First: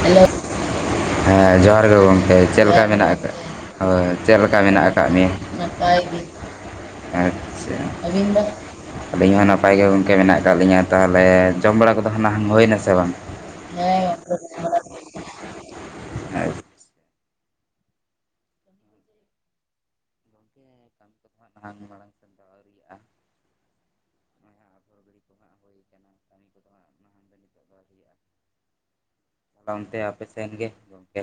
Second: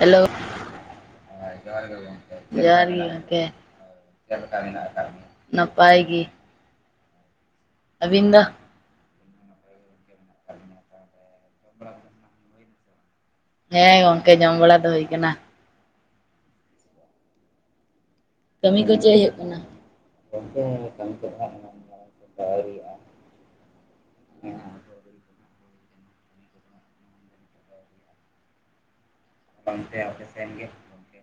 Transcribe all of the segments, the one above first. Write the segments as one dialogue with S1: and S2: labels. S1: Hello
S2: ᱦᱮᱸ ᱡᱚᱦᱟᱨ ᱜᱮ ᱜᱚᱢᱠᱮ ᱪᱮᱫ ᱞᱮᱠᱟ
S1: ᱡᱚᱦᱟᱨ ᱜᱮ
S2: ᱢᱮᱱᱟᱜ ᱟᱠᱟᱫ
S1: ᱜᱚᱢᱠᱮ
S2: ᱦᱳᱭ ᱪᱮᱫ ᱞᱮᱠᱟ ᱢᱮᱱᱟᱜ ᱟᱠᱟᱫ ᱢᱮᱭᱟ?
S1: ᱱᱟᱯᱟᱭ ᱜᱮ
S2: ᱟᱪᱪᱷᱟ
S1: ᱟᱹᱵᱤᱱ ᱫᱚ
S2: ᱟᱹᱞᱤᱧ ᱦᱚᱸ ᱱᱟᱯᱟᱭ ᱜᱮ᱾ ᱜᱚᱢᱠᱮ ᱢᱮᱱᱟᱜ ᱟᱠᱟᱫ ᱞᱤᱧᱟᱹ ᱛᱟᱦᱚᱞᱮ ᱡᱚᱢ ᱵᱟᱲᱟ ᱠᱚᱫᱚ ᱦᱟᱱᱟ ᱦᱩᱭᱱᱟ ᱥᱮ ᱵᱟᱝ
S1: ᱦᱮᱸ ᱜᱚᱝᱠᱮ ᱡᱚᱢ ᱵᱟᱲᱟ ᱫᱚ ᱦᱩᱭ ᱠᱟᱱᱟ᱾
S2: [inaudible]
S1: ᱠᱟᱹᱢᱤ ᱠᱚ ᱪᱮᱫ ᱦᱩᱭᱩᱜ ᱠᱟᱱᱟ?
S2: [inaudible]
S1: [unintelligible]
S2: ᱚᱱᱛᱮ ᱟᱯᱮ ᱥᱮᱱ ᱜᱮ ᱜᱚᱢᱠᱮ᱾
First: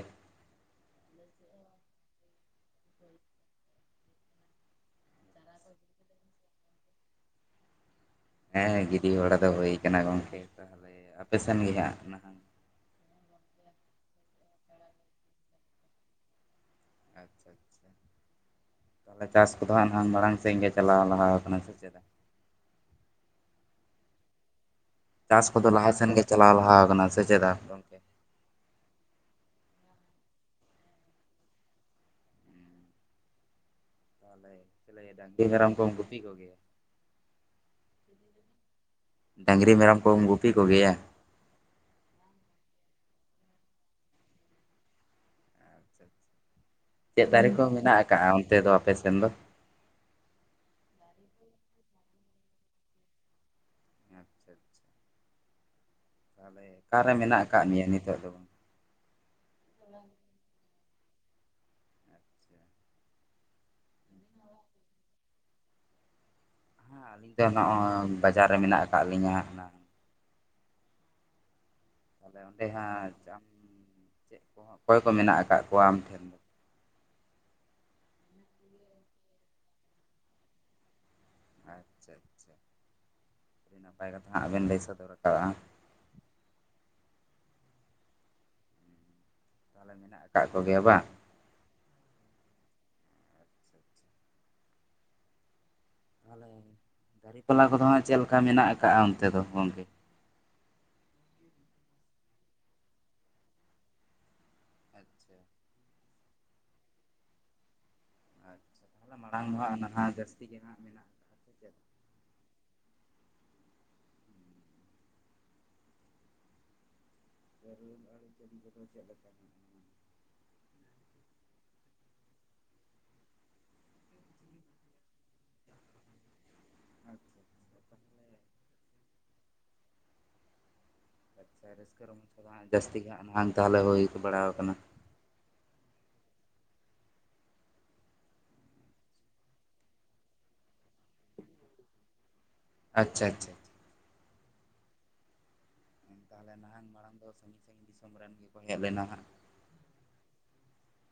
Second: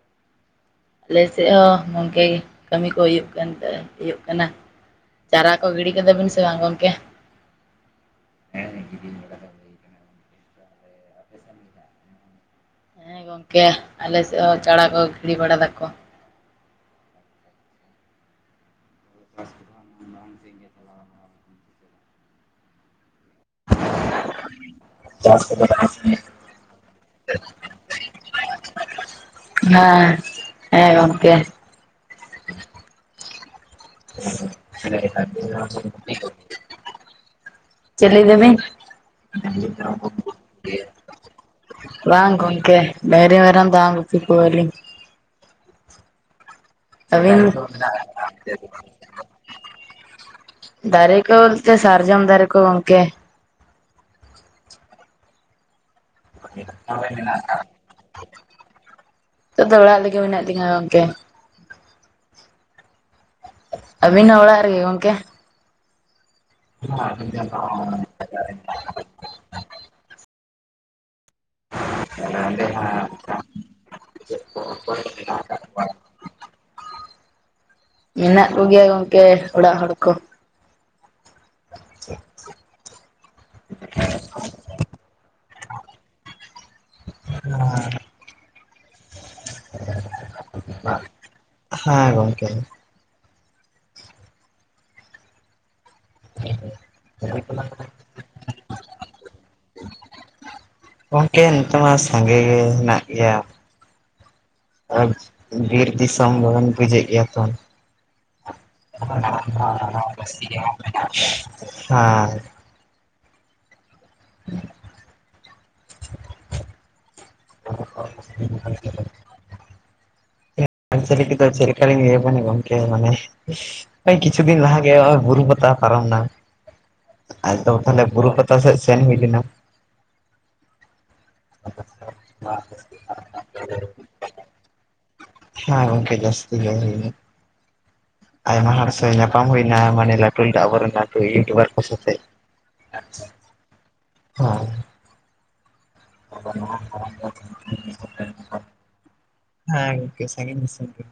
S1: ᱟᱞᱮ ᱥᱮᱫ ᱦᱚᱸ ᱜᱚᱝᱠᱮ ᱠᱟᱹᱢᱤ ᱠᱚ ᱦᱩᱭᱩᱜ ᱠᱟᱱ ᱦᱩᱭᱩᱜ ᱠᱟᱱᱟ᱾ ᱪᱟᱨᱟ ᱠᱚ ᱜᱤᱰᱤ ᱠᱮᱫᱟ ᱵᱤᱱ ᱥᱮ ᱵᱟᱝ ᱜᱚᱢᱠᱮ?
S2: ᱦᱮᱸ ᱦᱮᱸ ᱜᱤᱰᱤ ᱵᱟᱲᱟ ᱫᱚ ᱦᱳᱭ ᱟᱠᱟᱱᱟ ᱜᱚᱢᱠᱮ, ᱛᱟᱦᱚᱞᱮ ᱟᱯᱮ ᱥᱮᱱ ᱜᱮ ᱦᱟᱸᱜ ᱱᱟᱦᱟᱜ
S1: ᱦᱮᱸ ᱜᱚᱝᱠᱮ ᱟᱞᱮ ᱥᱮᱫ ᱦᱚᱸ ᱪᱟᱲᱟ ᱠᱚ ᱜᱤᱲᱤ ᱵᱟᱲᱟ ᱫᱟᱠᱚ
S2: ᱟᱪᱪᱷᱟ ᱛᱟᱦᱚᱞᱮ ᱪᱟᱥ ᱠᱚᱫᱚ ᱦᱟᱜ ᱱᱟᱝ ᱢᱟᱲᱟᱝ ᱥᱮᱫ ᱜᱮ ᱪᱟᱞᱟᱣ ᱞᱟᱦᱟᱣ ᱟᱠᱟᱱᱟ ᱥᱮ ᱪᱮᱫᱟᱜ ᱪᱟᱥ ᱠᱚᱫᱚ ᱞᱟᱦᱟ ᱥᱮᱱ ᱜᱮ ᱪᱟᱞᱟᱣ ᱞᱟᱦᱟᱣ ᱟᱠᱟᱱᱟ ᱥᱮ ᱪᱮᱫᱟᱜ ᱜᱚᱝᱠᱮ
S1: ᱦᱮᱸ ᱦᱮᱸ ᱜᱚᱢᱠᱮ [unintelligible] [inaudible]
S2: ᱰᱟᱝᱨᱤ ᱢᱮᱨᱚᱢ ᱠᱚᱢ ᱜᱩᱯᱤ ᱠᱚ ᱜᱮᱭᱟ
S1: ᱵᱟᱝ ᱜᱚᱢᱠᱮ ᱰᱟᱝᱨᱤ ᱢᱮᱨᱚᱢ ᱵᱟᱝ ᱜᱩᱯᱤ ᱠᱚᱣᱟ ᱞᱤᱧ᱾ ᱟᱵᱤᱱ [unintelligible] ᱫᱟᱨᱮ ᱠᱚ ᱵᱚᱞᱛᱮ ᱥᱟᱨᱡᱚᱢ ᱫᱟᱨᱮ ᱠᱚ ᱜᱚᱝᱠᱮ
S2: ᱟᱪᱪᱷᱟ ᱟᱪᱪᱷᱟ [unintelligible]
S1: [unintelligible] ᱱᱤᱛᱚᱜ ᱫᱚ ᱚᱲᱟᱜ ᱨᱮᱜᱮ ᱢᱮᱱᱟᱜ ᱞᱤᱧᱟ ᱜᱚᱝᱠᱮ ᱟᱹᱵᱤᱱ ᱦᱚ ᱚᱲᱟᱜ ᱨᱮᱜᱮ ᱜᱚᱝᱠᱮ?
S2: ᱦᱮᱸ ᱟᱹᱞᱤᱧ ᱫᱚ ᱱᱚᱜᱼᱚᱭ ᱵᱟᱡᱟᱨ ᱨᱮ ᱢᱮᱱᱟᱜ ᱟᱠᱟᱫ ᱞᱤᱧᱟᱹ ᱦᱟᱜ ᱠᱷᱟᱱ ᱛᱟᱦᱚᱞᱮ ᱚᱸᱰᱮ ᱦᱟᱸᱜ ᱪᱮᱫ ᱠᱚᱦᱚᱸ ᱚᱠᱚᱭ ᱠᱚ ᱢᱮᱱᱟᱜ ᱟᱠᱟᱫ ᱠᱚᱣᱟ ᱟᱢ ᱴᱷᱮᱱ ᱫᱚ᱾
S1: ᱢᱮᱱᱟᱜ ᱠᱚᱜᱮᱭᱟ ᱜᱚᱝᱠᱮ ᱚᱲᱟᱜ ᱦᱚᱲ ᱠᱚ᱾
S2: ᱟᱪᱪᱷᱟ ᱟᱪᱪᱷᱟ ᱱᱟᱯᱟᱭ ᱠᱟᱛᱷᱟ ᱦᱟᱸᱜ ᱵᱮᱱ ᱞᱟᱹᱭ ᱥᱚᱫᱚᱨ ᱟᱠᱟᱜᱼᱟ᱾
S1: [unintelligible]
S2: ᱛᱟᱦᱚᱞᱮ ᱢᱮᱱᱟᱜ ᱟᱠᱟᱫ ᱠᱚᱜᱮᱭᱟ ᱵᱟᱝ
S1: ᱦᱮᱸ ᱜᱚᱝᱠᱮ
S2: ᱛᱟᱦᱚᱞᱮ ᱫᱨᱤᱯᱟᱞᱟ ᱠᱚᱫᱚ ᱦᱟᱸᱜ ᱪᱮᱫ ᱞᱮᱠᱟ ᱢᱮᱱᱟᱜ ᱠᱟᱜᱼᱟ ᱚᱱᱛᱮ ᱫᱚ ᱜᱚᱢᱠᱮ
S1: ᱜᱚᱝᱠᱮ ᱱᱤᱛᱚᱜ ᱢᱟ ᱥᱟᱸᱜᱮ ᱜᱮ ᱢᱮᱱᱟᱜ ᱜᱮᱭᱟ ᱟᱡ ᱵᱤᱨ ᱫᱤᱥᱚᱢ ᱫᱚᱵᱚᱱ ᱵᱩᱡᱮᱜ ᱜᱮᱭᱟ ᱛᱚ [unintelligible] ᱦᱮᱸ [unintelligible] [unintelligible] [unintelligible] ᱪᱮᱫᱞᱮᱠᱟ ᱞᱤᱧ ᱞᱮᱭ ᱟᱹᱵᱤᱱᱟ ᱜᱚᱢᱠᱮ ᱢᱟᱱᱮ ᱦᱳᱭ ᱠᱤᱪᱷᱩ ᱫᱤᱱ ᱞᱟᱦᱟ ᱦᱚᱸᱜ ᱚᱭ ᱵᱩᱨᱩ ᱯᱟᱛᱟ ᱯᱟᱨᱚᱢ ᱱᱟ ᱟᱫᱚ ᱛᱟᱦᱚᱞᱮ ᱵᱩᱨᱩ ᱯᱟᱛᱟ ᱥᱮ ᱥᱮᱱ ᱦᱩᱭᱞᱮᱱᱟ
S2: ᱞᱟᱪᱪᱷᱟ ᱨᱟᱹᱥᱠᱟᱹ ᱨᱚᱢᱚᱡ ᱠᱚ ᱫᱚ ᱦᱟᱸᱜ ᱡᱟᱹᱥᱛᱤ ᱜᱮ ᱱᱟᱦᱟᱜ ᱛᱟᱦᱚᱞᱮ ᱦᱩᱭ ᱵᱟᱲᱟᱟᱣ ᱠᱟᱱᱟ
S1: ᱦᱮᱸ ᱜᱚᱝᱠᱮ ᱡᱟᱹᱥᱛᱤ ᱟᱭᱢᱟ ᱦᱚᱲ ᱥᱮ ᱧᱟᱯᱟᱢ ᱦᱩᱭᱱᱟ ᱢᱟᱱᱮ ᱞᱟᱹᱴᱩ ᱞᱟᱹᱴᱩ ᱟᱵᱚᱨᱮᱱ ᱞᱟᱹᱴᱩ ᱤᱭᱩᱴᱩᱵᱟᱨ ᱠᱚ ᱥᱟᱛᱮ
S2: ᱟᱪᱪᱷᱟ ᱟᱪᱪᱷᱟ
S1: ᱟᱨ
S2: ᱛᱟᱦᱚᱞᱮ ᱱᱟᱦᱟᱜ ᱢᱟᱲᱟᱝ ᱫᱚ ᱥᱟᱺᱜᱤᱧ ᱥᱟᱺᱜᱤᱧ ᱫᱤᱥᱚᱢ ᱨᱮᱱ ᱜᱮᱠᱚ ᱦᱮᱡ ᱞᱮᱱᱟ ᱦᱟᱜ
S1: ᱦᱮᱸ ᱜᱚᱝᱠᱮ ᱥᱟᱺᱜᱤᱧ ᱫᱤᱥᱚᱢ ᱜᱮ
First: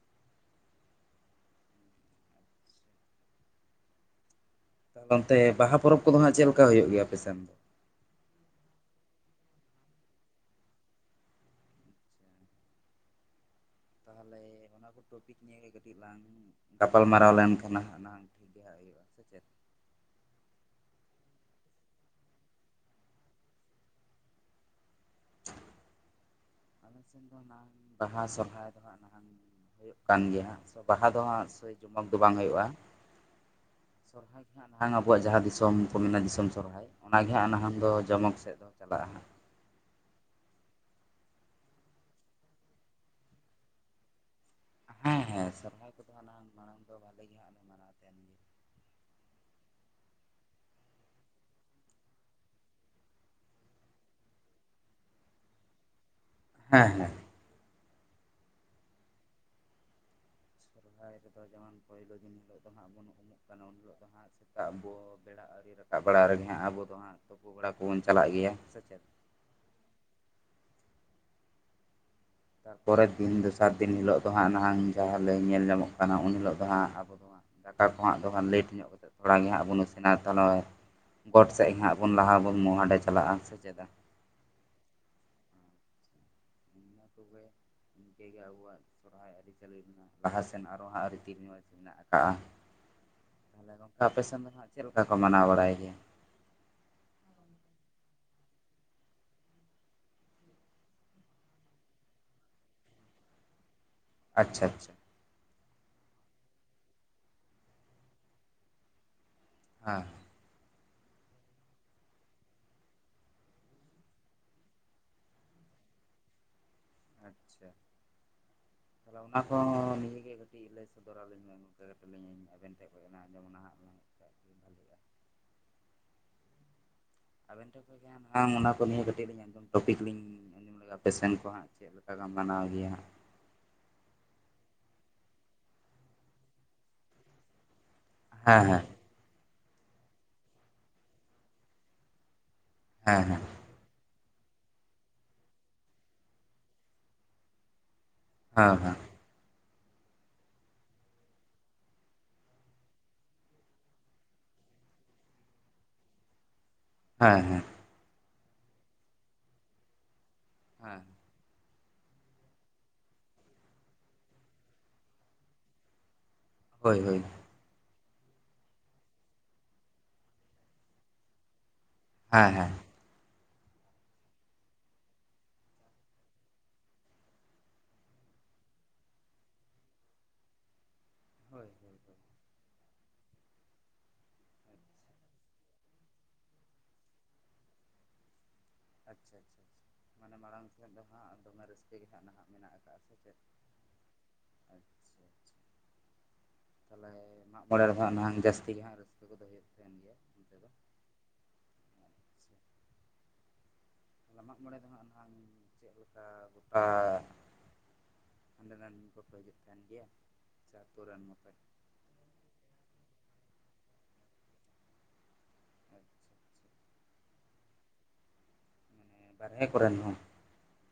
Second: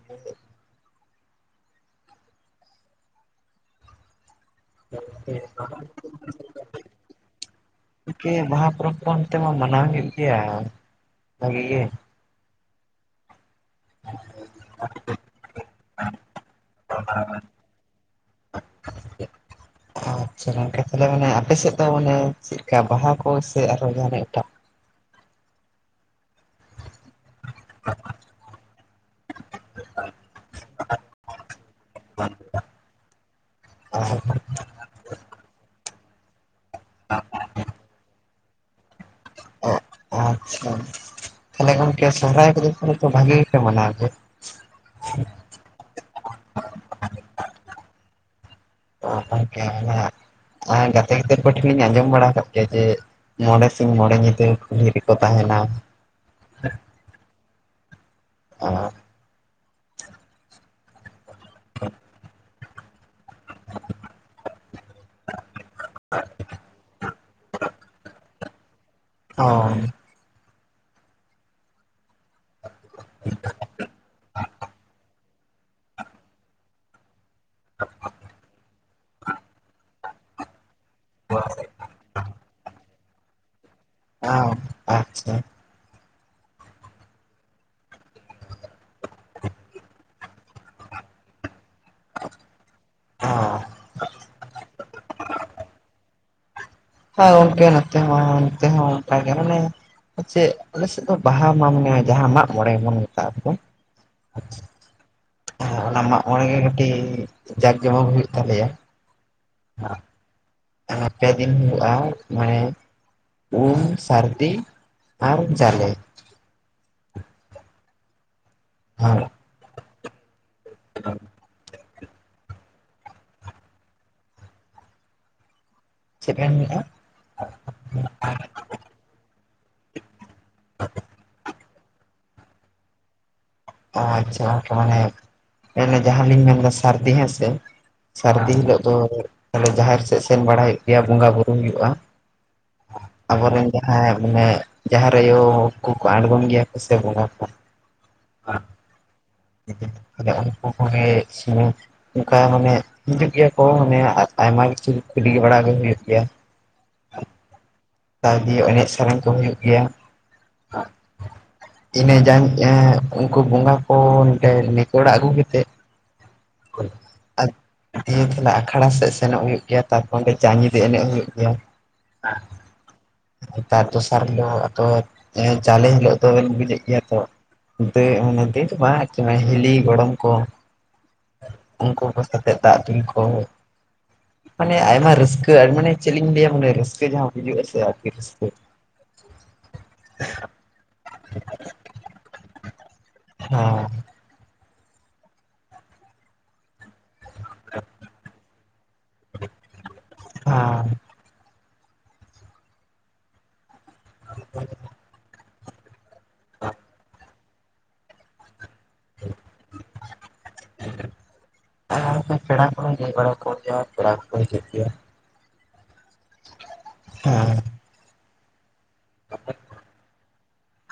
S2: ᱚᱱᱛᱮ
S1: ᱜᱮ
S2: ᱵᱟᱦᱟ ᱯᱚᱨᱚᱵᱽ ᱠᱚᱫᱚ ᱦᱟᱸᱜ ᱪᱮᱫ ᱞᱮᱠᱟ ᱦᱩᱭᱩᱜ ᱜᱮᱭᱟ ᱟᱯᱮ ᱥᱮᱱ
S1: ᱵᱟᱦᱟ ᱯᱚᱨᱚᱵᱽ ᱠᱚ ᱚᱱᱛᱮ ᱢᱟ ᱢᱟᱱᱟᱣ ᱦᱩᱭᱩᱜ ᱜᱮᱭᱟ ᱵᱷᱟᱜᱤ ᱜᱮ
S2: ᱛᱟᱦᱚᱞᱮ ᱚᱱᱟᱠᱚ ᱴᱚᱯᱤᱠ ᱱᱤᱭᱮ ᱠᱟᱹᱴᱤᱡ ᱞᱟᱝ ᱜᱟᱯᱟᱞ ᱢᱟᱨᱟᱣ ᱞᱮᱱᱠᱷᱟᱱ ᱦᱟᱜ ᱱᱟᱝ ᱴᱷᱤᱠᱼᱟ ᱦᱩᱭᱩᱜᱼᱟ ᱛᱚ ᱪᱮᱫ
S1: ᱟᱪᱪᱷᱟ ᱜᱚᱢᱠᱮ ᱛᱟᱦᱚᱞᱮ ᱢᱟᱱᱮ ᱟᱯᱮᱥᱮᱫ ᱫᱚ ᱢᱟᱱᱮ ᱪᱮᱫᱠᱟ ᱵᱟᱦᱟ ᱠᱚ ᱥᱮ ᱟᱨᱦᱚ ᱡᱟᱦᱟᱱᱟᱜ ᱮᱴᱟᱜ
S2: ᱟᱞᱮ ᱥᱮᱱ ᱫᱚ ᱱᱟ ᱵᱟᱦᱟ ᱥᱚᱨᱦᱟᱭ ᱫᱚ ᱦᱟᱸᱜ ᱱᱟ ᱦᱩᱭᱩᱜ ᱠᱟᱱ ᱜᱮᱭᱟ ᱦᱟᱸᱜ ᱵᱟᱦᱟ ᱫᱚ ᱦᱟᱸᱜ ᱥᱮᱭ ᱡᱚᱢᱚᱠ ᱫᱚ ᱵᱟᱝ ᱦᱩᱭᱩᱜᱼᱟ᱾ ᱥᱚᱨᱦᱟᱭ ᱠᱷᱚᱱᱟᱜ ᱱᱟᱦᱟᱜ ᱟᱵᱚᱣᱟᱜ ᱡᱟᱦᱟᱸ ᱫᱤᱥᱚᱢ ᱠᱚ ᱢᱮᱱᱟ ᱫᱤᱥᱚᱢ ᱥᱚᱨᱚᱦᱟᱭ ᱚᱱᱟᱜᱮ ᱦᱟᱸᱜ ᱱᱟᱦᱟᱜ ᱫᱚ ᱡᱚᱢᱚᱠ ᱥᱮᱫ ᱫᱚ ᱪᱟᱞᱟᱜ-ᱟ᱾ ᱦᱟᱸᱜ
S1: ᱟᱪᱪᱷᱟ ᱛᱟᱦᱚᱞᱮ ᱜᱚᱝᱠᱮ ᱥᱚᱨᱦᱟᱭ ᱠᱚᱫᱚ ᱵᱷᱟᱜᱤ ᱜᱮᱯᱮ ᱢᱟᱱᱟᱣᱟ
S2: ᱦᱮᱸ ᱦᱮᱸ ᱥᱚᱨᱦᱟᱭ ᱠᱚᱫᱚ ᱦᱟᱱᱟᱝ ᱢᱟᱲᱟᱝ ᱫᱚ ᱵᱟᱞᱮ ᱜᱮ ᱦᱟᱜ
S1: ᱛᱚ ᱜᱚᱢᱠᱮ ᱚᱱᱟ ᱜᱟᱛᱮ ᱜᱤᱫᱟᱹᱨ ᱠᱚ ᱴᱷᱮᱱ ᱤᱧ ᱟᱸᱡᱚᱢ ᱵᱟᱲᱟ ᱠᱟᱜ ᱜᱮᱭᱟ ᱡᱮ ᱢᱚᱬᱮ ᱥᱤᱧ ᱢᱚᱬᱮ ᱧᱤᱫᱟᱹ ᱠᱩᱞᱦᱤ ᱨᱮᱠᱚ ᱛᱟᱦᱮᱱᱟ
S2: ᱦᱮᱸ ᱦᱮᱸ
S1: ᱟᱨ
S2: ᱥᱚᱨᱦᱟᱭ ᱨᱮᱫᱚ ᱡᱮᱢᱚᱱ ᱯᱳᱭᱞᱳ ᱫᱤᱱ ᱦᱤᱞᱳᱜ ᱫᱚ ᱦᱟᱸᱜ ᱵᱚᱱ ᱩᱢᱩᱜ ᱠᱟᱱᱟ ᱩᱱ ᱦᱤᱞᱳᱜ ᱫᱚ ᱦᱟᱸᱜ ᱥᱮᱛᱟᱜᱵᱚ ᱵᱮᱲᱟ ᱟᱹᱮ ᱥᱮᱛᱟᱜ ᱵᱟᱲᱟ ᱨᱮᱜᱮ ᱦᱟᱸᱜ ᱟᱵᱚ ᱫᱚ ᱦᱟᱸᱜ ᱛᱩᱯᱩ ᱵᱟᱲᱟ ᱠᱚᱵᱚᱱ ᱪᱟᱞᱟᱜ ᱜᱮᱭᱟ ᱥᱮ ᱪᱮᱫ
S1: ᱚ
S2: ᱛᱟᱨᱯᱚᱨᱮᱨᱮᱨ ᱫᱤᱱ ᱫᱚᱥᱟᱨ ᱫᱤᱱ ᱦᱤᱞᱳᱜ ᱫᱚ ᱦᱟᱜ ᱡᱟᱦᱟᱸ ᱞᱟᱹᱭ ᱧᱮᱞ ᱧᱟᱢᱚᱜ ᱠᱟᱱᱟ ᱩᱱ ᱦᱤᱞᱳᱜ ᱫᱚ ᱦᱟᱸᱜ ᱟᱵᱚ ᱫᱚ ᱫᱟᱠᱟ ᱠᱚᱦᱟᱸᱜ ᱫᱚᱠᱷᱟᱱ ᱞᱮᱹᱴ ᱧᱚᱜ ᱠᱟ ᱠᱟᱛᱮ ᱛᱷᱚᱲᱟ ᱜᱮ ᱦᱟᱸᱜ ᱵᱚᱱ ᱤᱥᱤᱱᱟ ᱛᱟᱦᱚᱞᱮ ᱾ ᱜᱚᱴ ᱥᱮᱫ ᱜᱮ ᱦᱟᱸᱜ ᱵᱚᱱ ᱞᱟᱦᱟ ᱟᱵᱚᱱ ᱢᱚᱦᱟᱸᱰᱮ ᱪᱟᱞᱟᱜᱼᱟ ᱥᱮ ᱪᱮᱫᱟᱜ
S1: ᱟᱣ ᱟᱪᱪᱷᱟ
S2: ᱛᱚᱵᱮ ᱤᱱᱠᱟᱹ ᱜᱮ ᱟᱵᱚᱣᱟᱜ ᱥᱚᱨᱚᱦᱟᱭ ᱟᱹᱨᱤᱪᱟᱹᱞᱤ ᱢᱮᱱᱟᱜᱼᱟ ᱞᱟᱦᱟ ᱥᱮᱱ ᱟᱨᱦᱚ ᱦᱟᱸᱜ ᱨᱤᱸᱛᱤ ᱨᱮᱭᱟᱡ ᱢᱮᱱᱟᱜ ᱠᱟᱜᱼᱟ
S1: ᱚ
S2: ᱜᱚᱠᱮ ᱟᱯᱮ ᱥᱮᱱ ᱫᱚ ᱦᱟᱸᱜ ᱪᱮᱫ ᱞᱮᱠᱟ ᱠᱚ ᱢᱟᱱᱟᱣ ᱵᱟᱲᱟᱭ ᱜᱮᱭᱟ
S1: ᱦᱮ ᱜᱚᱢᱠᱮ ᱱᱟᱛᱮ ᱦᱚᱸ ᱚᱱᱠᱟ ᱜᱮ ᱢᱟᱱᱮ ᱪᱮᱫ ᱟᱞᱮᱥᱮᱫ ᱫᱚ ᱵᱟᱦᱟ ᱢᱟ ᱢᱟᱱᱮ ᱡᱟᱦᱟᱸ ᱢᱟᱜ ᱢᱚᱬᱮ ᱵᱚᱱ ᱢᱮᱛᱟᱜ-ᱟ?
S2: ᱟᱪᱪᱷᱟ ᱟᱪᱪᱷᱟ
S1: ᱚᱱᱟ ᱢᱟᱸᱜ ᱢᱚᱬᱮ ᱜᱮ ᱠᱟᱹᱴᱤᱡ ᱡᱟᱠ ᱡᱚᱢᱚᱠ ᱦᱩᱭᱩᱜ ᱛᱟᱞᱮᱭᱟ ᱯᱮ ᱫᱤᱱ ᱦᱩᱭᱩᱜ-ᱟ ᱢᱟᱱᱮ ᱩᱢ ᱥᱟᱹᱨᱫᱤ ᱟᱨ ᱡᱟᱞᱮ
S2: ᱟᱪᱪᱷᱟ ᱛᱟᱦᱮ ᱚᱱᱟ ᱱᱤᱭᱟᱹᱜᱮ ᱠᱟᱹᱴᱤᱡ ᱞᱟᱹᱭ ᱥᱚᱫᱚᱨ ᱟᱹᱞᱤᱧ ᱢᱮ ᱠᱟᱹᱴ ᱞᱤᱧ ᱟᱵᱮᱱ ᱴᱷᱮᱱ ᱠᱷᱚᱱ ᱟᱸᱡᱚᱢᱟ ᱱᱟᱦᱟᱜ
S1: ᱪᱮᱫ ᱮᱢ ᱢᱮᱼᱟ᱾
S2: ᱟᱵᱮᱱ ᱴᱷᱮᱱ ᱠᱷᱚᱱᱚᱡ ᱡᱟᱦᱟᱸ ᱱᱟ ᱚᱱᱟ ᱠᱚ ᱱᱤᱭᱟᱹ ᱠᱟᱹᱴᱤᱡ ᱞᱤᱧ ᱟᱸᱡᱚᱢ ᱴᱚᱯᱤᱠ ᱞᱤᱧ᱾ ᱟᱯᱮᱥᱮᱱ ᱠᱚ ᱦᱟᱸᱜ ᱪᱮᱫ ᱞᱮᱠᱟᱢ ᱢᱟᱱᱟᱣ ᱜᱮᱭᱟ᱾
S1: ᱟᱪᱪᱷᱟ ᱢᱟᱱᱮ ᱡᱟᱦᱟᱸ ᱞᱤᱧ ᱢᱮᱱᱫᱟ ᱥᱟᱹᱨᱫᱤ ᱦᱮᱸᱥᱮ᱾ ᱥᱟᱹᱨᱫᱤ ᱦᱤᱞᱳᱜ ᱫᱚ ᱚᱱᱮ ᱡᱟᱦᱮᱨ ᱥᱮᱫ ᱥᱮᱱ ᱵᱟᱲᱟ ᱦᱩᱭᱩᱜ ᱜᱮᱭᱟ ᱵᱚᱸᱜᱟ ᱵᱳᱩᱨᱩ ᱦᱩᱭᱩᱜᱼᱟ᱾ ᱟᱵᱚᱨᱮᱱ ᱡᱟᱦᱟᱸᱭ ᱢᱟᱱᱮ ᱡᱟᱦᱮᱨ ᱟᱭᱳ ᱠᱚᱠᱚ ᱟᱬᱜᱚᱱ ᱜᱮᱭᱟ ᱠᱚ ᱥᱮ ᱵᱚᱸᱜᱟ ᱠᱚ᱾
S2: ᱦᱟᱸ ᱦᱟᱸ᱾
S1: ᱟᱫᱚ ᱩᱱᱠᱩ ᱠᱚᱜᱮ ᱥᱩᱢᱩᱝ᱾ ᱚᱱᱠᱟ ᱢᱟᱱᱮ ᱦᱤᱡᱩᱜ ᱜᱮᱭᱟ ᱠᱚ ᱢᱟᱱᱮ ᱟᱨ ᱟᱭᱢᱟ ᱠᱤᱪᱷᱩ ᱠᱩᱞᱤ ᱵᱟᱲᱟ ᱜᱮ ᱦᱩᱭᱩᱜ ᱜᱮᱭᱟ᱾
S2: ᱦᱮᱸ ᱦᱮᱸ᱾
S1: ᱛᱟ ᱫᱤᱭᱮ ᱮᱱᱮᱡ ᱥᱮᱨᱮᱧ ᱠᱚ ᱦᱩᱭᱩᱜ ᱜᱮᱭᱟ᱾
S2: ᱦᱮᱸ᱾
S1: ᱤᱱᱟᱹ ᱡᱟᱝ ᱩᱱᱠᱩ ᱵᱚᱸᱜᱟ ᱠᱚ ᱱᱚᱰᱮ ᱱᱤᱠᱚᱲᱟᱹ ᱟᱹᱜᱩ ᱠᱟᱛᱮᱫ᱾ [unintelligible] ᱫᱤᱭᱮ ᱛᱟᱦᱮ ᱟᱠᱷᱲᱟ ᱥᱮᱫ ᱥᱮᱱᱚᱜ ᱦᱩᱭᱩᱜ ᱜᱮᱭᱟ ᱛᱟᱨᱯᱚᱨ ᱚᱸᱰᱮ ᱡᱟᱸᱜᱤ ᱮᱱᱮᱡ ᱦᱩᱭᱩᱜ ᱜᱮᱭᱟ᱾
S2: ᱦᱮᱸ ᱦᱮᱸ᱾
S1: ᱛᱟᱨ ᱫᱚᱥᱟᱨ ᱦᱤᱞᱳ ᱟᱫᱚ ᱡᱟᱞᱮ ᱦᱤᱞᱳᱜ ᱫᱚ ᱵᱤᱱ ᱵᱩᱡᱽ ᱮᱫ ᱜᱮᱭᱟ ᱛᱚ᱾ ᱫᱚ ᱢᱟᱱᱮ ᱫᱟᱹᱭ ᱵᱟᱝ ᱦᱤᱞᱤ ᱜᱚᱲᱚᱢ ᱠᱚ ᱩᱱᱠᱩ ᱠᱚ ᱥᱟᱣ᱾ ᱠᱟᱛᱮᱫ ᱫᱟᱜ ᱫᱩᱞ ᱠᱚ᱾ ᱢᱟᱱᱮ ᱟᱭᱢᱟ ᱨᱟᱹᱥᱠᱟᱹ ᱢᱟᱱᱮ ᱪᱮᱫ ᱤᱧ ᱞᱟᱹᱭᱟ ᱢᱟᱱᱮ ᱨᱟᱹᱥᱠᱟᱹ ᱡᱟᱦᱟᱸ ᱵᱩᱡᱩᱜᱼᱟ ᱥᱮ ᱟᱨ ᱠᱤ ᱨᱟᱹᱥᱠᱟᱹ᱾
S2: ᱟᱪᱪᱷᱟ ᱢᱟᱱᱮ ᱢᱟᱨᱟᱝ ᱥᱮᱫ ᱫᱚ ᱦᱟᱸᱜ ᱫᱚᱢᱮ ᱨᱟᱹᱥᱠᱟᱹ ᱜᱮ ᱱᱟᱜᱼᱦᱟᱜ ᱢᱮᱱᱟᱜ ᱠᱟᱫᱼᱟ᱾ ᱥᱮ ᱪᱮᱫ
S1: ᱦᱮᱸ
S2: ᱛᱟᱦᱚᱞᱮ ᱢᱟᱜ ᱢᱚᱬᱮ ᱨᱮᱦᱟᱜ ᱱᱚᱜᱼᱚᱭ ᱡᱟᱹᱥᱛᱤ ᱜᱮ ᱦᱟᱸᱜ ᱨᱟᱹᱥᱠᱟᱹ ᱠᱚᱫᱚ ᱦᱩᱭᱩᱜ ᱾
S1: ᱦᱮᱸ ᱾
S2: ᱢᱟᱜ ᱢᱚᱬᱮ ᱫᱚ ᱦᱟᱸᱜ ᱱᱟᱝ ᱪᱮᱫ ᱞᱮᱠᱟ ᱜᱚᱴᱟ ᱦᱟᱸᱰᱮᱱᱟᱱ᱾ ᱵᱟᱠᱚ ᱦᱤᱡᱩᱜ ᱠᱟᱱ ᱜᱮᱭᱟ ᱟᱹᱛᱩ ᱨᱟᱱ ᱱᱟᱯᱟᱭ᱾
S1: ᱟᱨ ᱠᱚ ᱯᱮᱲᱟ ᱠᱚ ᱯᱮᱲᱟ ᱦᱚᱲ ᱠᱚ ᱦᱤᱡᱩᱜ ᱜᱮᱭᱟ᱾ ᱦᱮᱸ᱾
S2: ᱵᱟᱨᱦᱮ ᱠᱚᱨᱮᱱ ᱦᱚᱸ᱾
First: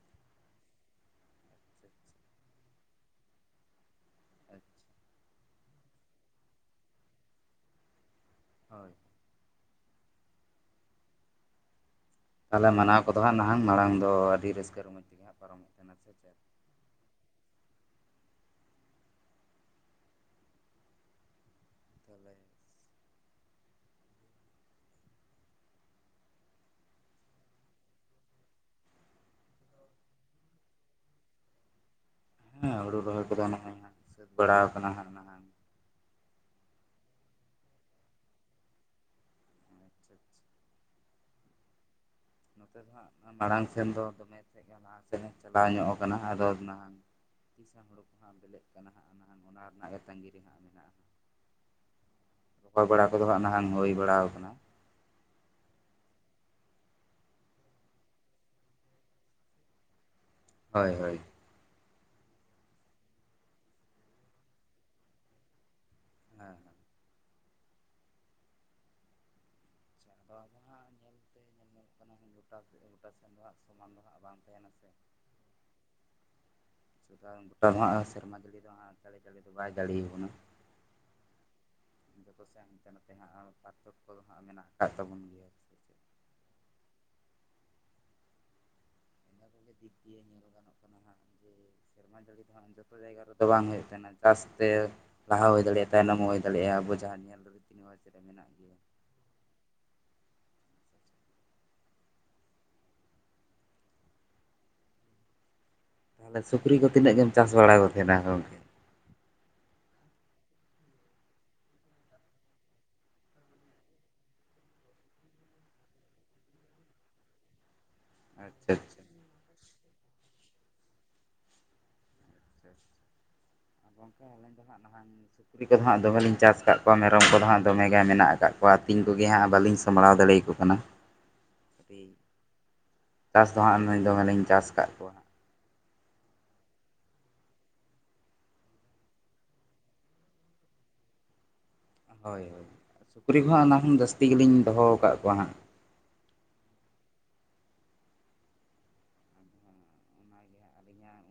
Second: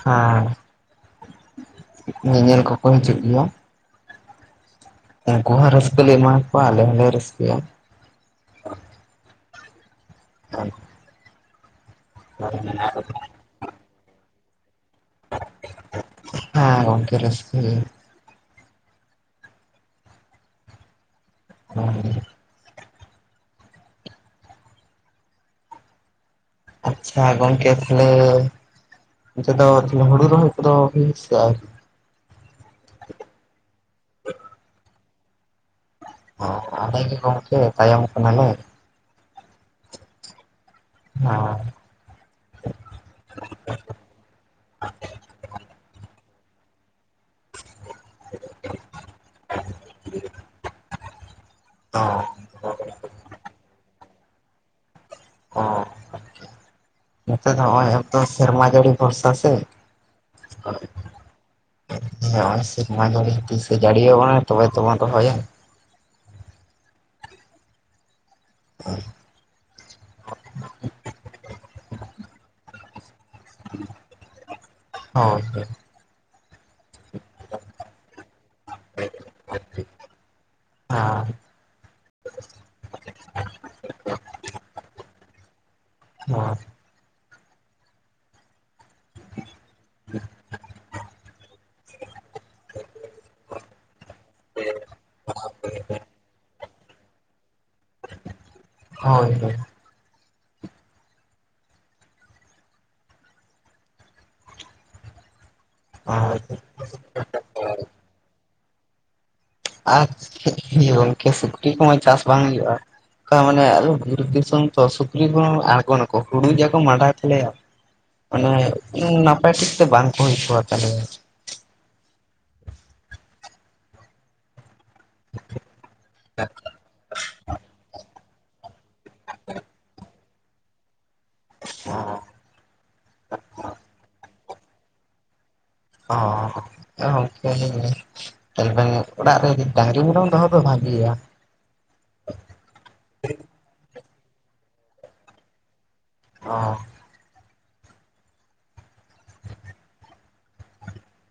S1: ᱦᱮᱸ, ᱧᱮᱧᱮᱞ ᱠᱚᱠᱚ ᱦᱤᱡᱩᱜ ᱜᱮᱭᱟ᱾ ᱩᱱᱠᱩᱦᱚᱸ ᱨᱟᱹᱥᱠᱟᱹ ᱞᱮ ᱮᱢᱟ ᱠᱚᱣᱟ, ᱟᱞᱮ ᱦᱚᱸᱞᱮ ᱨᱟᱹᱥᱠᱟᱹᱭᱟ᱾
S2: ᱦᱳᱭ᱾
S1: ᱦᱮ,
S2: ᱛᱟᱦᱚᱞᱮ ᱢᱟᱱᱟᱣ ᱠᱚᱫᱚ ᱦᱟᱸ ᱱᱟᱦᱟᱜ ᱢᱟᱲᱟᱝ ᱫᱚ ᱟᱹᱰᱤ ᱨᱟᱹᱥᱠᱟᱹ ᱨᱚᱢᱚᱡᱽ ᱛᱮᱜᱮ ᱦᱟᱸᱜ ᱯᱟᱨᱚᱢᱚᱜ ᱠᱟᱱᱟ ᱾
S1: ᱦᱮᱸ ᱜᱚᱝᱠᱮ ᱨᱟᱹᱥᱠᱟᱹ ᱜᱮ᱾
S2: ᱛᱟᱞᱮ
S1: ᱟᱪᱪᱷᱟ ᱜᱚᱝᱠᱮ ᱛᱟᱞᱦᱮ, ᱱᱤᱛᱚ ᱫᱚ ᱦᱩᱲᱩ ᱨᱚᱦᱚᱭ ᱠᱚᱫᱚ ᱦᱳᱭ ᱥᱮ ᱟᱣᱨᱤ?
S2: ᱦᱮᱸ ᱦᱩᱲᱩ ᱨᱚᱦᱚᱭ ᱠᱚᱫᱚ ᱱᱟᱦᱟᱜ, ᱥᱟᱹᱛ ᱵᱟᱲᱟᱣ ᱠᱟᱱᱟ ᱦᱟᱸ ᱱᱟᱦ᱾
S1: ᱦᱚᱸ ᱟᱞᱮ ᱜᱮ ᱜᱚᱝᱠᱮ ᱛᱟᱭᱚᱢ ᱢᱟᱠᱟᱱᱟ ᱞᱮ ᱾ [unintelligible]
S2: ᱱᱚᱛᱮ ᱫᱚ ᱱᱟᱜ ᱢᱟᱲᱟᱝ ᱥᱮᱱ ᱫᱚ ᱫᱚᱢᱮ ᱛᱟᱦᱮᱜ ᱠᱟᱱᱟ ᱞᱟᱦᱟ ᱥᱮᱫ ᱪᱟᱞᱟᱣ ᱧᱚᱜ ᱠᱟᱱᱟ, ᱟᱫᱚ ᱱᱟᱦᱟᱜ ᱛᱤᱥ ᱦᱚᱸᱜ ᱦᱩᱲᱩ ᱠᱚ ᱦᱟᱸᱜ ᱵᱮᱞᱮᱜ ᱠᱟᱱᱟ ᱦᱟᱸᱜ ᱢᱮᱱ ᱠᱷᱟᱱ ᱚᱱᱟ ᱨᱮᱱᱟᱜ ᱜᱮ ᱛᱟᱹᱜᱤ ᱨᱮ ᱦᱟᱸᱜ ᱢᱮᱱᱟᱜᱼᱟ, ᱵᱟᱲᱟ ᱠᱚᱫᱚ ᱦᱟᱸᱜ ᱱᱟᱦᱟᱝ ᱦᱩᱭ ᱵᱟᱲᱟ ᱠᱟᱱᱟ,
S1: ᱚᱸ ᱱᱚᱛᱮ ᱫᱚ ᱦᱚᱜ ᱚᱭ ᱟᱛᱚ ᱥᱮᱨᱢᱟ ᱡᱟᱹᱲᱤ ᱵᱷᱚᱨᱥᱟ ᱥᱮ, ᱦᱳᱭ᱾ ᱦᱚᱭ ᱥᱮᱨᱢᱟ ᱡᱟᱹᱲᱤ ᱛᱤᱥᱼᱮ ᱡᱟᱲᱤᱭᱟ ᱵᱚᱱᱟ ᱱᱟ ᱛᱚᱵᱮ ᱛᱚᱵᱚᱱ ᱨᱚᱦᱚᱭᱟ᱾
S2: ᱦᱮᱸ
S1: [unintelligible]
S2: ᱛᱚ ᱫᱚ [inaudible] ᱜᱚᱴᱟ ᱥᱮ ᱜᱚᱴᱟ ᱥᱮᱱ ᱫᱚ ᱦᱟᱸ ᱥᱚᱢᱟᱱ ᱫᱚ ᱦᱟᱸᱜ ᱵᱟᱝ ᱛᱟᱦᱮᱱᱟ ᱥᱮ᱾
S1: ᱦᱚᱸᱼᱦᱳᱭ
S2: [unintelligible] ᱵᱚᱴᱟ ᱦᱟᱜ ᱥᱮᱨᱢᱟ ᱡᱟᱹᱲᱤ ᱫᱚ ᱦᱟᱜ ᱪᱟᱸᱲᱮ ᱪᱟᱸᱲᱮ ᱫᱚ ᱵᱟᱭ ᱡᱟᱹᱲᱤᱭᱟ ᱵᱚᱱᱟ᱾
S1: [unintelligible]
S2: ᱡᱚᱛᱚ ᱥᱮ ᱦᱟᱱᱛᱮ ᱱᱟᱛᱮ ᱦᱟᱸᱜ ᱯᱟᱨᱛᱷᱚᱠᱚ ᱠᱚ ᱫᱚ ᱦᱟᱸᱜ ᱢᱮᱱᱟᱜ ᱠᱟᱜ ᱛᱟᱵᱚᱱ ᱜᱤᱭᱟ ᱾
S1: [unintelligible]
S2: ᱫᱤᱠ ᱫᱤᱭᱮ ᱜᱮ [unintelligible] ᱫᱟᱜ ᱡᱟᱹᱲᱤ ᱫᱚ ᱦᱟᱸᱜ ᱡᱚᱛᱚ ᱡᱟᱭᱜᱟ ᱨᱮᱫᱚ ᱵᱟᱝ ᱦᱩᱭᱩᱜ ᱛᱟᱦᱮᱱᱟ ᱡᱮ, ᱪᱟᱥᱛᱮ ᱞᱟᱦᱟ ᱦᱩᱭ ᱫᱟᱲᱮᱭᱟᱜᱼᱟ ᱛᱟᱭᱱᱚᱢ ᱦᱩᱭ ᱫᱟᱲᱮᱭᱟᱜᱼᱟ ᱟᱵᱚ ᱡᱟᱦᱟᱸ ᱧᱮᱞ ᱨᱮ ᱢᱮᱱᱟᱜ ᱜᱮᱭᱟ,
S1: ᱦᱳᱭ ᱦᱳᱭ, ᱦᱳᱭ
S2: ᱛᱟᱦᱚᱞᱮ ᱥᱩᱠᱨᱤ ᱠᱚ ᱛᱤᱱᱟᱹᱜ ᱜᱮᱢ ᱪᱟᱥ ᱵᱟᱲᱟ ᱠᱚ ᱛᱟᱦᱮᱱᱟ ᱜᱚᱝᱠᱮ,
S1: ᱟᱨ ᱪᱮᱫ ᱵᱤᱱ ᱤᱭᱟᱹ ᱜᱚᱝᱠᱮ ᱥᱩᱠᱨᱤ ᱠᱚᱢᱟ ᱪᱟᱥ ᱵᱟᱝ ᱦᱩᱭᱩᱜᱼᱟ, ᱠᱟ ᱢᱟᱱᱮ ᱟᱫᱚ ᱵᱤᱨ ᱫᱤᱥᱚᱢ ᱛᱚ ᱥᱩᱠᱨᱤ ᱠᱚ ᱟᱲᱜᱚᱱ ᱟᱠᱚ ᱦᱩᱲᱤᱡ ᱟᱠᱚ ᱢᱟᱰᱟᱭ ᱛᱟᱞᱮ ᱟᱠᱚ, ᱟᱱᱮ ᱱᱟᱯᱟᱭ ᱴᱷᱤᱠ ᱛᱮ ᱵᱟᱝ ᱠᱚ ᱦᱳᱭ ᱚᱪᱚ ᱟᱛᱟᱞᱮᱭᱟ,
S2: ᱜᱚᱝᱠᱮ ᱟᱹᱞᱤᱧ ᱫᱚ ᱦᱟᱸᱜ ᱱᱟᱦᱟᱜ ᱥᱩᱠᱨᱤ ᱠᱚᱫᱚ ᱦᱟᱸᱜ ᱫᱚᱢᱮ ᱞᱤᱧ ᱪᱟᱥ ᱟᱠᱟᱫ ᱠᱚᱣᱟ ᱢᱮᱨᱚᱢ ᱠᱚᱫᱚ ᱦᱟᱸᱜ ᱫᱚᱢᱮ ᱜᱮ ᱢᱮᱱᱟᱜ ᱟᱠᱟᱫ ᱠᱚᱣᱟ, ᱠᱚ ᱟᱹᱛᱤᱧ ᱠᱚᱜᱮᱭᱟ ᱦᱟᱸᱜ ᱵᱟᱹᱞᱤᱧ ᱥᱟᱢᱵᱲᱟᱣ ᱫᱟᱲᱮᱭᱟ ᱠᱚ ᱠᱟᱱᱟ, ᱪᱟᱥ ᱫᱚ ᱦᱟᱸᱜ ᱱᱩᱭ ᱫᱚᱢᱮᱞᱤᱧ ᱪᱟᱥ ᱠᱟᱫ ᱠᱚᱣᱟ,
S1: [unintelligible] ᱧᱮᱞ ᱵᱤᱱ ᱚᱲᱟᱜ ᱨᱮ ᱰᱟᱝᱨᱤ ᱢᱮᱨᱚᱢ ᱫᱚᱦᱚ ᱫᱚ ᱵᱷᱟᱜᱮᱭᱟ,
S2: ᱦᱳᱭ ᱦᱳᱭ ᱥᱩᱠᱨᱤ ᱠᱚᱦᱚᱸ ᱦᱟᱸᱜ ᱚᱱᱟ ᱠᱷᱚᱱ ᱡᱟᱹᱥᱛᱤ ᱜᱮᱞᱤᱧ ᱫᱚᱦᱚᱣ ᱠᱟᱜ ᱠᱚᱣᱟ ᱦᱟᱸᱜ,
S1: ᱚᱸ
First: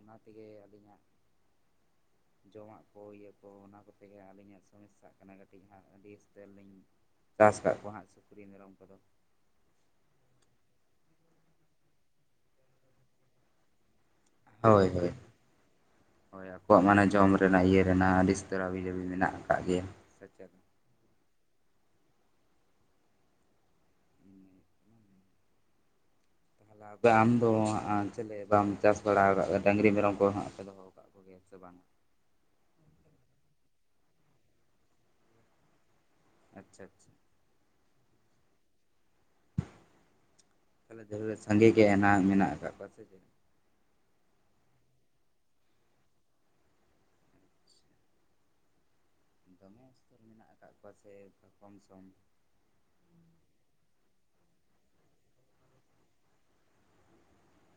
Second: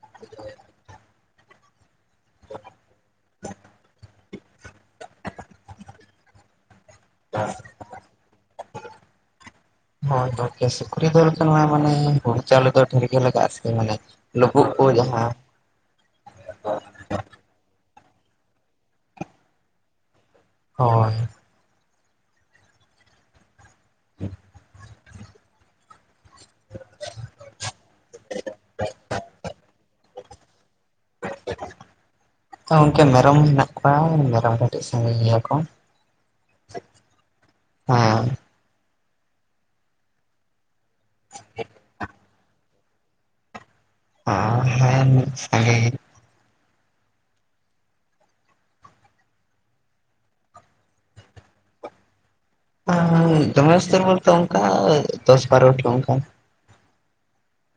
S2: ᱚᱱᱟ ᱛᱮᱜᱮ ᱟᱹᱞᱤᱧᱟᱜ, ᱡᱚᱢᱟᱜ ᱠᱚ ᱤᱭᱟᱹ ᱠᱚ ᱚᱱᱟ ᱠᱚᱛᱮ ᱜᱮ ᱟᱹᱞᱤᱧᱟᱜ ᱥᱚᱢᱚᱥᱥᱟᱜ ᱠᱟᱱᱟ ᱠᱟᱹᱴᱤᱡ ᱦᱟᱸᱜ ᱟᱹᱰᱤ ᱤᱥᱛᱟᱹᱨ ᱞᱤᱧ ᱪᱟᱥ ᱠᱟᱜ ᱠᱚᱣᱟ ᱦᱟᱸᱜ ᱥᱩᱠᱨᱤ ᱢᱮᱨᱚᱢ ᱠᱚᱫᱚ,
S1: ᱦᱳᱭ ᱦᱳᱭ ᱜᱮ ᱥᱩᱠᱨᱤ ᱫᱚ ᱦᱩᱭᱩᱜ ᱠᱟᱱᱟ ᱢᱟᱱᱮ ᱦᱩᱲᱩ ᱪᱟᱣᱞᱮ ᱫᱚ ᱰᱷᱮᱨ ᱜᱮ ᱞᱟᱜᱟᱜ-ᱟ ᱥᱮ ᱢᱟᱱᱮ ᱞᱩᱵᱩᱜ
S2: ᱦᱳᱭ
S1: ᱠᱚ
S2: ᱦᱳᱭ,
S1: ᱡᱟᱦᱟᱸ
S2: ᱦᱳᱭ ᱟᱠᱚᱣᱟᱜ ᱢᱟᱱᱮ ᱡᱚᱢ ᱨᱮᱱᱟᱜ ᱤᱭᱟᱹ ᱨᱮᱱᱟᱜ ᱟᱹᱰᱤ ᱤᱥᱛᱟᱹᱨ [inaudible] ᱢᱮᱱᱟᱜ ᱟᱠᱟᱫ ᱞᱮᱭᱟ, ᱥᱮ ᱪᱮᱫ,
S1: ᱦᱳᱭ,
S2: [unintelligible] ᱟᱢ ᱫᱚ ᱟ ᱪᱮᱞᱮ ᱵᱟᱢ ᱪᱟᱥ ᱵᱟᱲᱟ ᱟᱠᱟᱫ ᱰᱟᱹᱝᱨᱤ ᱢᱮᱨᱚᱢ ᱠᱚ ᱦᱟᱸᱜ ᱯᱮ ᱫᱚᱦᱚ ᱟᱠᱟᱫ ᱠᱚᱭᱟ, ᱠᱚ ᱜᱮᱭᱟ ᱥᱮ ᱵᱟᱝ,
S1: ᱛᱚ ᱜᱚᱝᱠᱮ ᱢᱮᱨᱚᱢ ᱦᱮᱱᱟᱜ ᱠᱚᱣᱟ ᱢᱮᱨᱚᱢ ᱠᱟᱹᱴᱤᱡ ᱥᱚᱢᱚᱭ ᱤᱧᱭᱟᱹ ᱠᱚ,
S2: ᱟᱪᱪᱷᱟ ᱟᱪᱷᱟ,
S1: ᱦᱮᱸ
S2: ᱛᱟᱦᱚᱞᱮ ᱫᱷᱟᱹᱨ ᱨᱮ ᱥᱟᱸᱜᱮ ᱜᱮ ᱦᱟᱸᱜ ᱢᱮᱱᱟᱜ ᱟᱠᱟᱫ ᱠᱚᱣᱟ ᱥᱮ ᱪᱮ,
S1: ᱦᱚᱸ ᱦᱮᱸ ᱢᱤᱫ ᱥᱟᱜᱮᱸ ᱜᱮ,
S2: ᱫᱚᱢᱮ ᱢᱮᱱᱟᱜ ᱟᱠᱟᱫ ᱠᱚᱣᱟ ᱥᱮ ᱠᱚᱢ ᱥᱚᱢ?
S1: ᱮᱸ ᱫᱚᱢᱮ ᱩᱥᱛᱟᱹᱨ ᱵᱳᱞᱛᱮ ᱚᱱᱠᱟ ᱫᱚᱥ ᱵᱟᱨᱚᱴᱤ ᱚᱱᱠᱠᱟ,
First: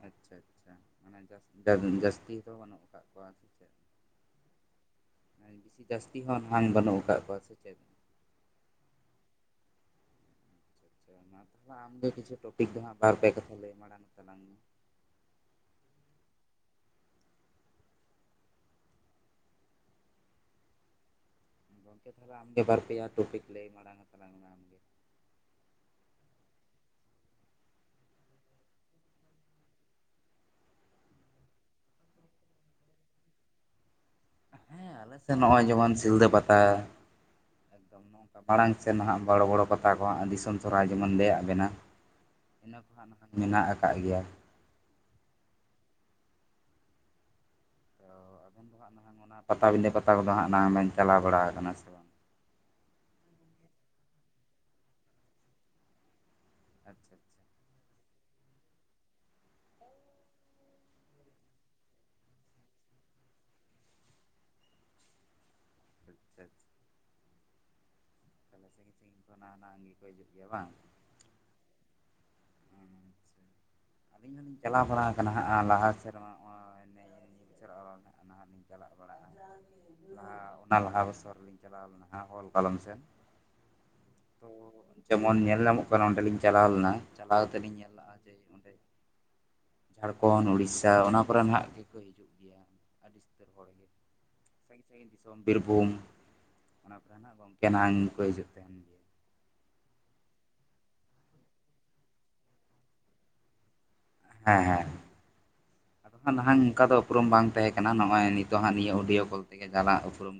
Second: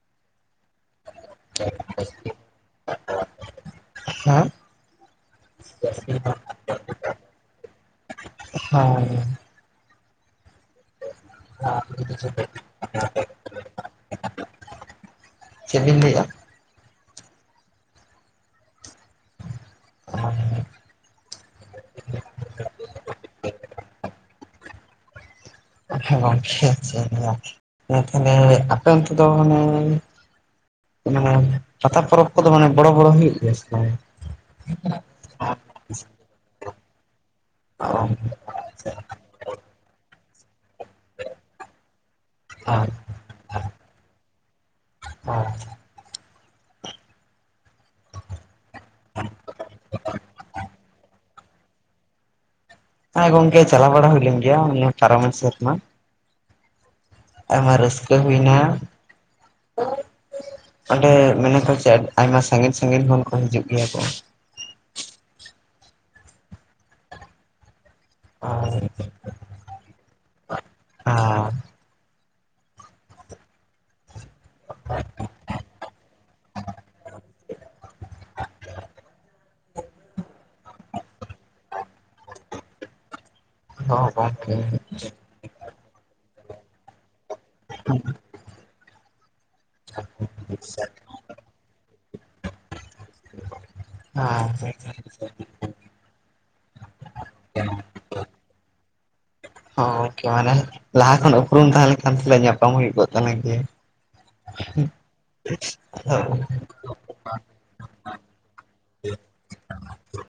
S2: ᱟᱪᱪᱷᱟ ᱟᱪᱪᱷᱟ,
S1: [inaudible] ᱦᱮᱸ
S2: ᱵᱤᱥᱤ ᱡᱟᱹᱥᱛᱤ ᱦᱚᱸ ᱱᱟᱦᱟᱧ ᱵᱟᱹᱱᱩᱜ ᱟᱠᱟᱫ ᱠᱚᱣᱟ ᱥᱮ ᱪᱮᱫ?
S1: [inaudible] ᱦᱳᱭ
S2: [inaudible] ᱱᱟᱝ ᱚᱧᱟᱝ ᱟᱢᱜᱮ ᱠᱤᱪᱷᱩ ᱴᱚᱯᱤᱠ ᱫᱚ ᱦᱟᱸᱜ ᱵᱟᱨ ᱯᱮ ᱠᱟᱛᱷᱟ ᱞᱟᱹᱭ ᱢᱟᱲᱟᱝ ᱛᱟᱞᱟᱝ ᱢᱮ,
S1: ᱪᱮᱫ ᱵᱤᱱ ᱞᱟᱹᱭᱮᱫ-ᱟ? [inaudible]
S2: [inaudible] ᱯᱮᱭᱟ ᱴᱚᱯᱤᱠ ᱞᱟᱹᱭ ᱢᱟᱲᱟᱝ [inaudible]
S1: ᱟᱠᱷᱟ ᱜᱚᱝᱠᱮ [unintelligible] ᱛᱟᱦᱞᱮ ᱟᱯᱮ ᱚᱱᱛᱮ ᱫᱚ ᱢᱟᱱᱮ ᱚᱱᱮ ᱯᱟᱛᱟ ᱯᱚᱨᱚᱵᱽ ᱠᱚᱫᱚ ᱢᱟᱱᱮ ᱵᱚᱲᱚ ᱵᱚᱲᱚ ᱦᱩᱭᱩᱜ ᱜᱮᱭᱟ ᱥᱮ
S2: ᱦᱮᱸ ᱟᱞᱮ ᱥᱮᱫ ᱱᱚᱜᱼᱚᱭ ᱡᱮᱢᱚᱱ ᱥᱤᱞᱫᱟᱹ ᱯᱟᱛᱟ,
S1: ᱚ,
S2: ᱮᱠᱫᱚᱢ ᱱᱚᱝᱠᱟ ᱢᱟᱲᱟᱝ ᱥᱮ ᱱᱟᱦᱟᱜ ᱵᱚᱲᱚ ᱵᱚᱲᱚ ᱟᱵᱚᱣᱟᱜ ᱫᱤᱥᱚᱢ ᱥᱚᱨᱦᱟᱭ ᱡᱮᱢᱚᱱ
S1: ᱦᱮᱸ
S2: [inaudible] ᱠᱷᱟᱱ ᱢᱮᱱᱟᱜ ᱟᱠᱟᱫ ᱜᱮᱭᱟ,
S1: [unintelligible]
S2: ᱛᱚ ᱟᱵᱮᱱ ᱫᱚ ᱦᱟᱸᱜ ᱱᱟᱦᱝ ᱚᱱᱟ ᱯᱟᱛᱟᱵᱤᱸᱫᱟᱹ ᱯᱟᱛᱟ ᱠᱚᱫᱚ ᱦᱟᱸᱜ ᱱᱟ ᱵᱤᱱ ᱪᱟᱞᱟᱣ ᱵᱟᱲᱟ ᱟᱠᱟᱱᱟ ᱥᱮ
S1: ᱟᱨᱜ ᱜᱚᱝᱮ ᱪᱟᱞᱟ ᱵᱟᱲᱟᱦᱟᱣ ᱞᱮᱱ ᱜᱮ ᱱᱤᱭᱳ ᱯᱟᱨᱟᱢᱤᱱ ᱥᱮᱨᱢᱟ ᱟᱭᱢᱟ ᱨᱟᱹᱥᱠᱟᱹ ᱦᱩᱭ ᱮᱱᱟ ᱚᱸᱰᱮ ᱢᱮᱱᱟ ᱠᱚ ᱪᱮᱫ ᱟᱭᱢᱟ ᱥᱟᱺᱜᱤᱧ ᱥᱟᱺᱜᱤᱧ ᱠᱷᱚᱱ ᱠᱚ ᱦᱤᱡᱩᱜ ᱜᱮᱭᱟ ᱠᱚ
S2: ᱟᱪ
S1: ᱟᱨ
S2: ᱚᱱᱟ ᱦᱟᱱᱟᱝᱜ ᱜᱮᱠᱚ ᱦᱤᱡᱩᱜ ᱜᱮᱭᱟ ᱵᱟᱝ
S1: ᱟᱨ
S2: ᱟᱹᱞᱤᱧ ᱦᱚᱸᱞᱤᱧ ᱪᱟᱞᱟᱣ ᱵᱟᱲᱟ ᱟᱠᱟᱱᱟ ᱦᱟᱸᱜ ᱞᱟᱦᱟ ᱥᱮᱫ ᱨᱮᱢᱟ [unintelligible] ᱪᱟᱞᱟᱜ ᱵᱟᱲᱟᱜᱼᱟ [unintelligible] ᱞᱟᱦᱟ ᱵᱚᱪᱷᱚᱨ ᱨᱮ ᱞᱤᱧ ᱪᱟᱞᱟᱣ ᱞᱮᱱᱟ ᱚᱞ ᱠᱟᱞᱚᱢ ᱥᱮᱱ
S1: ᱦᱚᱸ ᱜᱚᱝᱠᱮ
S2: ᱡᱮᱢᱚᱱ ᱧᱮᱞ ᱧᱟᱢᱚᱜ ᱠᱟᱱᱟ ᱚᱸᱰᱮ ᱞᱤᱧ ᱪᱟᱞᱟᱣ ᱞᱮᱱᱟ ᱪᱟᱞᱟᱣ ᱠᱟᱛᱮ ᱞᱤᱧ ᱧᱮᱞ ᱞᱮᱱᱟ ᱡᱮ ᱚᱸᱰᱮ ᱡᱷᱟᱲᱠᱷᱚᱸᱰ ᱩᱲᱤᱥᱥᱟ ᱚᱱᱟ ᱠᱚᱨᱮ ᱱᱟᱜ ᱜᱮᱠᱚ ᱦᱤᱡᱩᱜ [unintelligible]
S1: ᱦ
S2: ᱥᱟᱺᱜᱤᱧ ᱥᱟᱺᱜᱤᱧ ᱫᱤᱥᱚᱢ ᱵᱤᱨᱵᱷᱩᱢ ᱚᱱᱟ ᱠᱚᱨᱮ ᱜᱚᱝᱠᱮ ᱱᱟᱝ ᱠᱚ ᱦᱤᱡᱩᱜ ᱛᱟᱦᱮᱱ ᱜᱮᱭᱟ
S1: ᱚ ᱢᱟᱱᱮ ᱞᱟᱦᱟ ᱠᱷᱚᱱ ᱩᱯᱨᱩᱢ ᱛᱟᱦᱮᱸᱞᱮᱱᱠᱷᱟᱱ ᱛᱟᱦᱮ ᱧᱟᱯᱟᱢ ᱦᱩᱭᱩᱜ ᱠᱚᱜ ᱛᱟᱞᱝ ᱜᱮᱭᱟ ᱦ [unintelligible]
S2: ᱩᱯᱨᱩᱢ ᱵᱟᱝ ᱛᱟᱦᱮᱸ ᱠᱟᱱᱟ ᱱᱚᱜ ᱚᱭ ᱱᱤᱛᱚᱜ ᱦᱟᱸᱜ ᱱᱤᱭᱟᱹ ᱚᱰᱤᱭᱚ ᱠᱚᱞ ᱛᱮᱜᱮ ᱡᱟᱞᱟ ᱩᱯᱨᱩᱢ